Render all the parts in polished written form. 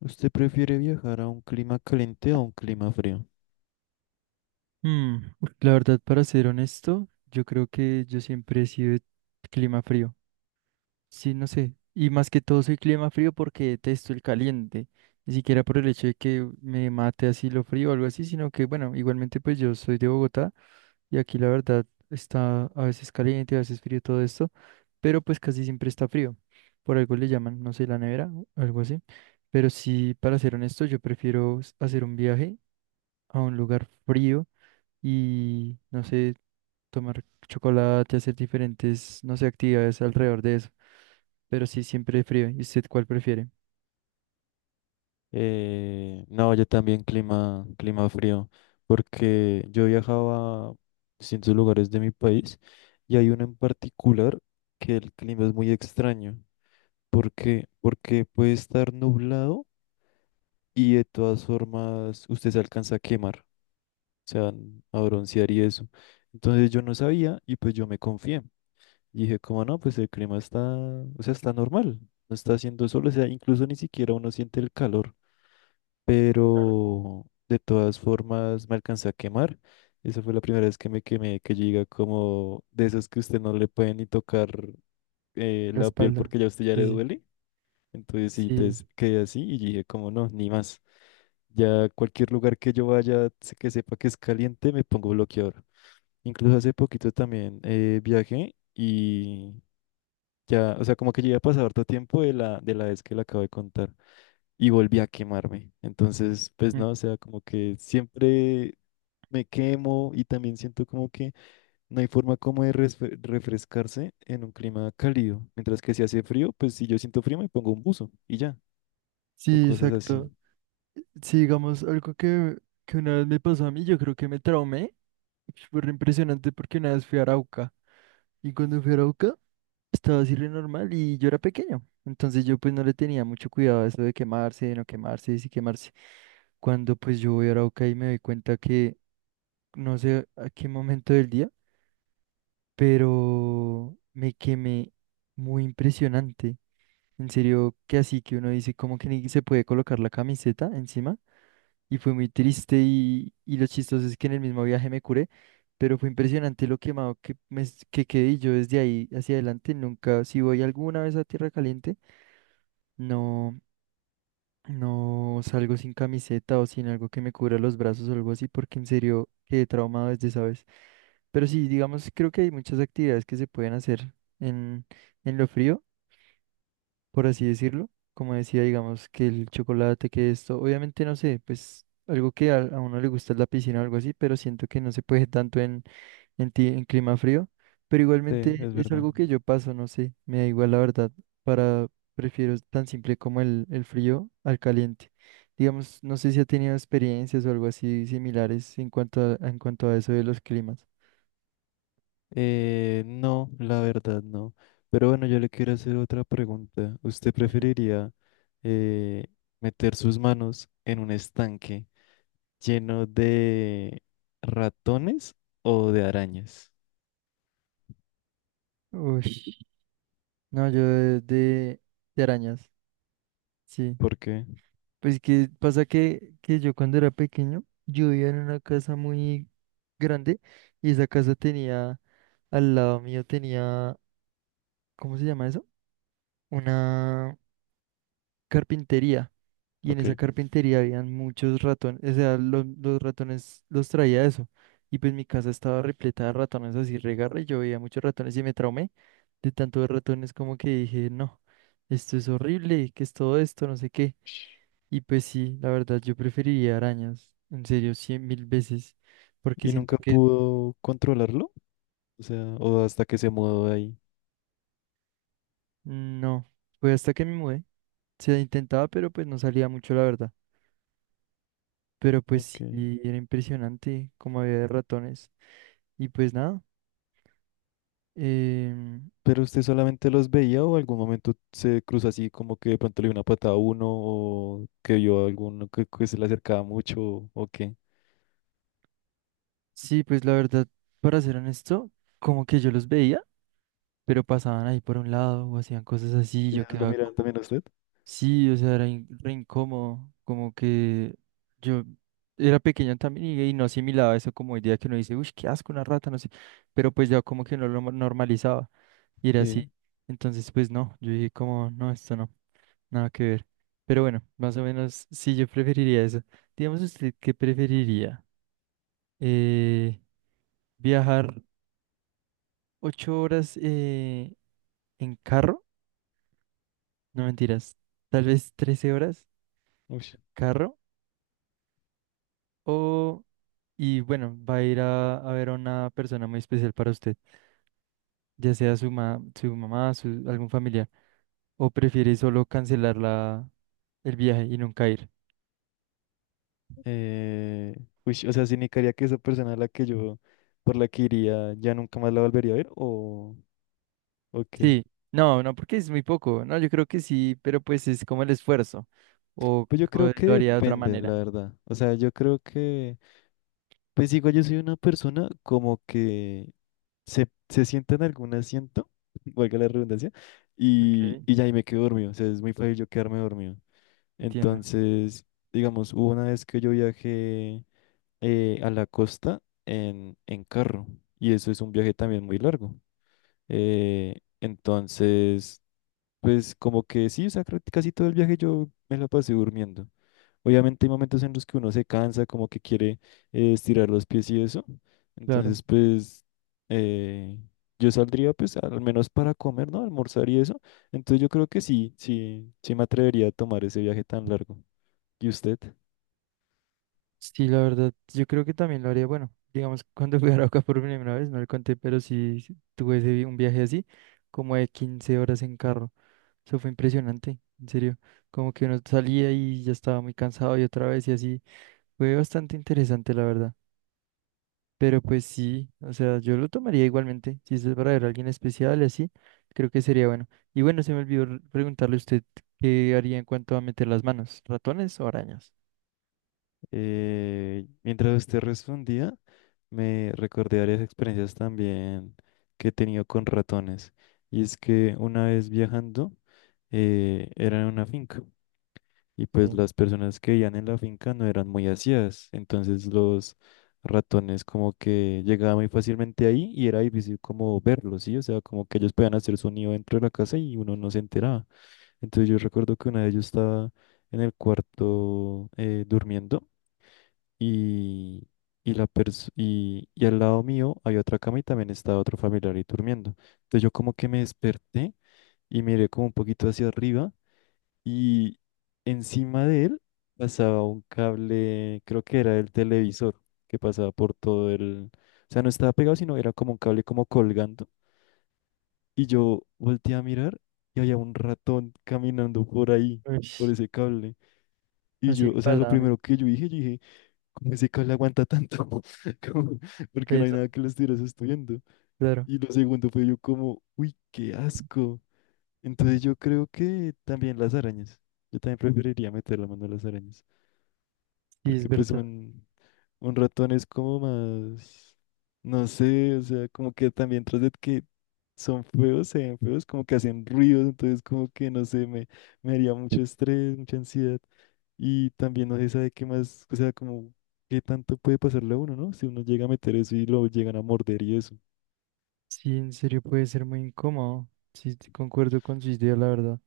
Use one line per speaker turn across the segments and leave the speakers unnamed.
¿Usted prefiere viajar a un clima caliente o a un clima frío?
Mm, la verdad, para ser honesto, yo creo que yo siempre he sido de clima frío. Sí, no sé. Y más que todo soy clima frío porque detesto el caliente. Ni siquiera por el hecho de que me mate así lo frío o algo así, sino que, bueno, igualmente pues yo soy de Bogotá y aquí la verdad está a veces caliente, a veces frío todo esto, pero pues casi siempre está frío. Por algo le llaman, no sé, la nevera o algo así. Pero sí, para ser honesto, yo prefiero hacer un viaje a un lugar frío y no sé tomar chocolate, hacer diferentes, no sé, actividades alrededor de eso. Pero sí, siempre frío. ¿Y usted cuál prefiere?
No, yo también clima frío, porque yo viajaba a distintos lugares de mi país y hay uno en particular que el clima es muy extraño. ¿Por qué? Porque puede estar nublado y de todas formas usted se alcanza a quemar, o sea, a broncear y eso. Entonces yo no sabía y pues yo me confié. Y dije, como no, pues el clima está, o sea, está normal, no está haciendo sol, o sea, incluso ni siquiera uno siente el calor, pero de todas formas me alcancé a quemar. Esa fue la primera vez que me quemé, que llega como de esos que usted no le puede ni tocar
La
la piel
espalda.
porque ya a usted ya le
Sí,
duele. Entonces sí,
sí.
entonces quedé así y dije, como no, ni más. Ya cualquier lugar que yo vaya, que sepa que es caliente, me pongo bloqueador. Incluso hace poquito también viajé y ya, o sea, como que ya había pasado harto tiempo de de la vez que le acabo de contar y volví a quemarme. Entonces, pues
Mm.
no, o sea, como que siempre me quemo y también siento como que no hay forma como de refrescarse en un clima cálido. Mientras que si hace frío, pues si yo siento frío me pongo un buzo y ya, o
Sí,
cosas así.
exacto. Sí, digamos, algo que una vez me pasó a mí, yo creo que me traumé. Fue re impresionante porque una vez fui a Arauca. Y cuando fui a Arauca, estaba así re normal y yo era pequeño. Entonces yo pues no le tenía mucho cuidado a eso de quemarse, de no quemarse, de si quemarse. Cuando pues yo voy a Arauca y me doy cuenta que no sé a qué momento del día, pero me quemé muy impresionante. En serio, que así que uno dice cómo que ni se puede colocar la camiseta encima y fue muy triste y lo chistoso es que en el mismo viaje me curé, pero fue impresionante lo quemado que quedé y yo desde ahí hacia adelante nunca, si voy alguna vez a Tierra Caliente, no, no salgo sin camiseta o sin algo que me cubra los brazos o algo así porque en serio quedé traumado desde esa vez. Pero sí, digamos, creo que hay muchas actividades que se pueden hacer en, en lo frío, por así decirlo. Como decía, digamos, que el chocolate, que esto, obviamente no sé, pues algo que a uno le gusta es la piscina o algo así, pero siento que no se puede tanto en clima frío. Pero
Sí,
igualmente
es
es
verdad.
algo que yo paso, no sé, me da igual la verdad, para prefiero tan simple como el frío al caliente. Digamos, no sé si ha tenido experiencias o algo así similares en cuanto a eso de los climas.
No, la verdad no. Pero bueno, yo le quiero hacer otra pregunta. ¿Usted
Ujú.
preferiría eh, meter sus manos en un estanque lleno de ratones o de arañas?
Uy. No, yo de arañas, sí.
¿Por qué?
Pues que pasa que yo cuando era pequeño, yo vivía en una casa muy grande y esa casa tenía, al lado mío tenía, ¿cómo se llama eso? Una carpintería. Y en
Ok.
esa carpintería habían muchos ratones, o sea, los ratones los traía eso. Y pues mi casa estaba repleta de ratones así regarra y yo veía muchos ratones y me traumé de tanto de ratones como que dije, no, esto es horrible, ¿qué es todo esto? No sé qué. Y pues sí, la verdad, yo preferiría arañas, en serio, 100.000 veces, porque
¿Y
siento
nunca
que
pudo controlarlo, o sea, o hasta que se mudó de ahí?
no, pues hasta que me mudé, se intentaba, pero pues no salía mucho, la verdad. Pero pues
Ok.
sí, era impresionante como había de ratones. Y pues nada, em,
¿Pero usted solamente los veía o algún momento se cruzó así como que de pronto le dio una patada a uno o que vio a alguno que se le acercaba mucho o qué?
sí, pues la verdad, para ser honesto, como que yo los veía, pero pasaban ahí por un lado o hacían cosas así, y yo
¿Ellos lo
quedaba
miraban
como...
también a usted?
Sí, o sea, era re incómodo, como que yo era pequeño también y no asimilaba eso como idea que uno dice, uy, qué asco, una rata, no sé, pero pues ya como que no lo normalizaba y era
Sí.
así, entonces pues no, yo dije como, no, esto no, nada que ver, pero bueno, más o menos sí, yo preferiría eso. Digamos usted, ¿qué preferiría? Eh, ¿Viajar 8 horas en carro? No mentiras, tal vez 13 horas,
Uy.
carro o... Y bueno, va a ir a ver a una persona muy especial para usted, ya sea su mamá, su, algún familiar, o prefiere solo cancelar el viaje y nunca ir.
Eh, Uy, o sea, ¿significaría que esa persona a la que yo, por la que iría, ya nunca más la volvería a ver o qué?
Sí, no, no, porque es muy poco, no, yo creo que sí, pero pues es como el esfuerzo, o,
Pues yo
o
creo que
lo haría de otra
depende, la
manera.
verdad. O sea, yo creo que, pues igual yo soy una persona como que se sienta en algún asiento, valga la redundancia,
Ok,
y ya ahí me quedo dormido. O sea, es muy fácil yo quedarme dormido.
entiendo,
Entonces, digamos, hubo una vez que yo viajé a la costa en carro, y eso es un viaje también muy largo. Entonces... Pues como que sí, o sea, creo casi todo el viaje yo me la pasé durmiendo. Obviamente hay momentos en los que uno se cansa, como que quiere estirar los pies y eso.
claro.
Entonces, pues eh, yo saldría pues al menos para comer, ¿no? Almorzar y eso. Entonces yo creo que sí, sí, sí me atrevería a tomar ese viaje tan largo. ¿Y usted?
Sí, la verdad, yo creo que también lo haría, bueno, digamos, cuando fui a Arauca por primera vez, no le conté, pero sí sí, tuve un viaje así, como de 15 horas en carro. Eso fue impresionante, en serio. Como que uno salía y ya estaba muy cansado y otra vez y así. Fue bastante interesante, la verdad. Pero pues sí, o sea, yo lo tomaría igualmente. Si es para ver a alguien especial y así, creo que sería bueno. Y bueno, se me olvidó preguntarle a usted qué haría en cuanto a meter las manos, ¿ratones o arañas?
Mientras usted respondía, me recordé varias experiencias también que he tenido con ratones. Y es que una vez viajando, era en una finca. Y pues
Sí.
las personas que vivían en la finca no eran muy aseadas. Entonces los ratones como que llegaban muy fácilmente ahí y era difícil como verlos, ¿sí? O sea, como que ellos podían hacer sonido dentro de la casa y uno no se enteraba. Entonces yo recuerdo que una de ellos estaba en el cuarto durmiendo y, y al lado mío había otra cama y también estaba otro familiar ahí durmiendo. Entonces yo como que me desperté y miré como un poquito hacia arriba y encima de él pasaba un cable, creo que era el televisor, que pasaba por todo el... O sea, no estaba pegado, sino era como un cable como colgando. Y yo volteé a mirar y había un ratón caminando por ahí,
Uy,
por ese cable.
así me
O sea, lo
pasaba a mí.
primero que yo dije... ¿Cómo ese le aguanta tanto? Como... Porque no hay
Peso,
nada que lo estuviera estudiando.
claro.
Y lo segundo fue yo como, uy, qué asco. Entonces yo creo que también las arañas. Yo también preferiría meter la mano a las arañas.
Sí, es
Porque pues
verdad.
un ratón es como más, no sé, o sea, como que también tras de que son feos, se ven feos, como que hacen ruidos, entonces como que no sé, me haría mucho estrés, mucha ansiedad. Y también no se sabe qué más, o sea, como qué tanto puede pasarle a uno, ¿no? Si uno llega a meter eso y lo llegan a morder y eso.
Sí, en serio puede ser muy incómodo. Sí, concuerdo con su idea, la verdad.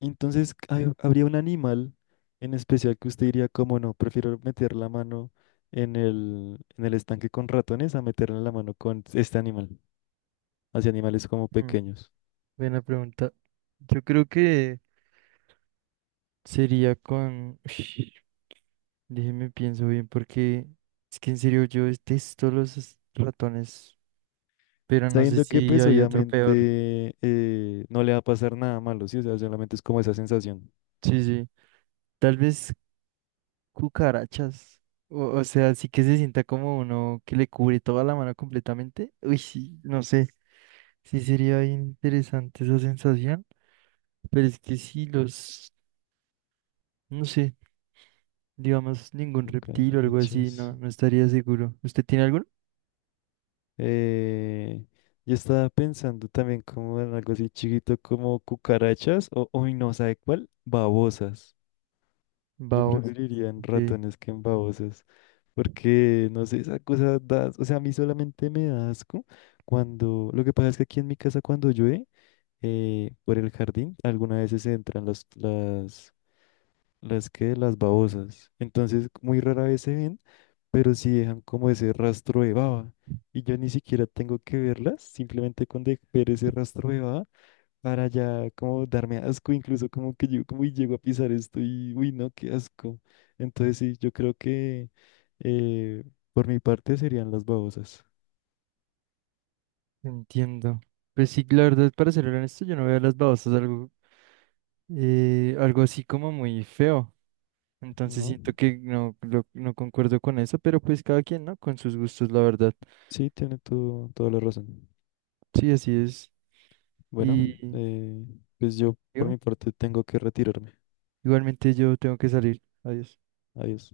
Entonces, ¿habría un animal en especial que usted diría, como no, prefiero meter la mano en en el estanque con ratones a meterle la mano con este animal, hacia animales como
Mm,
pequeños?
Buena pregunta. Yo creo que sería con... Ush, déjeme pienso bien porque es que en serio yo detesto los ratones, pero no sé
Sabiendo que
si
pues
hay otro peor.
obviamente no le va a pasar nada malo, ¿sí? O sea, solamente es como esa sensación.
Sí, sí. Tal vez cucarachas. O sea, sí que se sienta como uno que le cubre toda la mano completamente. Uy, sí, no sé. Sí sería bien interesante esa sensación. Pero es que si los, no sé, digamos ningún reptil o algo así,
Cucarachas.
no, no estaría seguro. ¿Usted tiene alguno?
Eh, yo estaba pensando también como en algo así chiquito como cucarachas o, hoy no, ¿sabe cuál? Babosas.
Va,
Yo
vos.
preferiría en
Ok.
ratones que en babosas, porque no sé, esa cosa da, o sea, a mí solamente me da asco cuando, lo que pasa es que aquí en mi casa cuando llueve, por el jardín, algunas veces se entran las que, las babosas, entonces muy rara vez se ven, pero sí dejan como ese rastro de baba, y yo ni siquiera tengo que verlas, simplemente con ese rastro de baba para ya como darme asco, incluso como que yo como y llego a pisar esto y uy no, qué asco. Entonces sí, yo creo que eh, por mi parte serían las babosas,
Entiendo. Pues sí, la verdad, para ser honesto, yo no veo las babosas algo, algo así como muy feo. Entonces
¿no?
siento que no, no concuerdo con eso, pero pues cada quien, ¿no? Con sus gustos, la verdad.
Sí, tiene todo, toda la razón.
Sí, así es.
Bueno,
Y
eh, pues yo por
dígame,
mi parte tengo que retirarme.
igualmente yo tengo que salir. Adiós.
Adiós.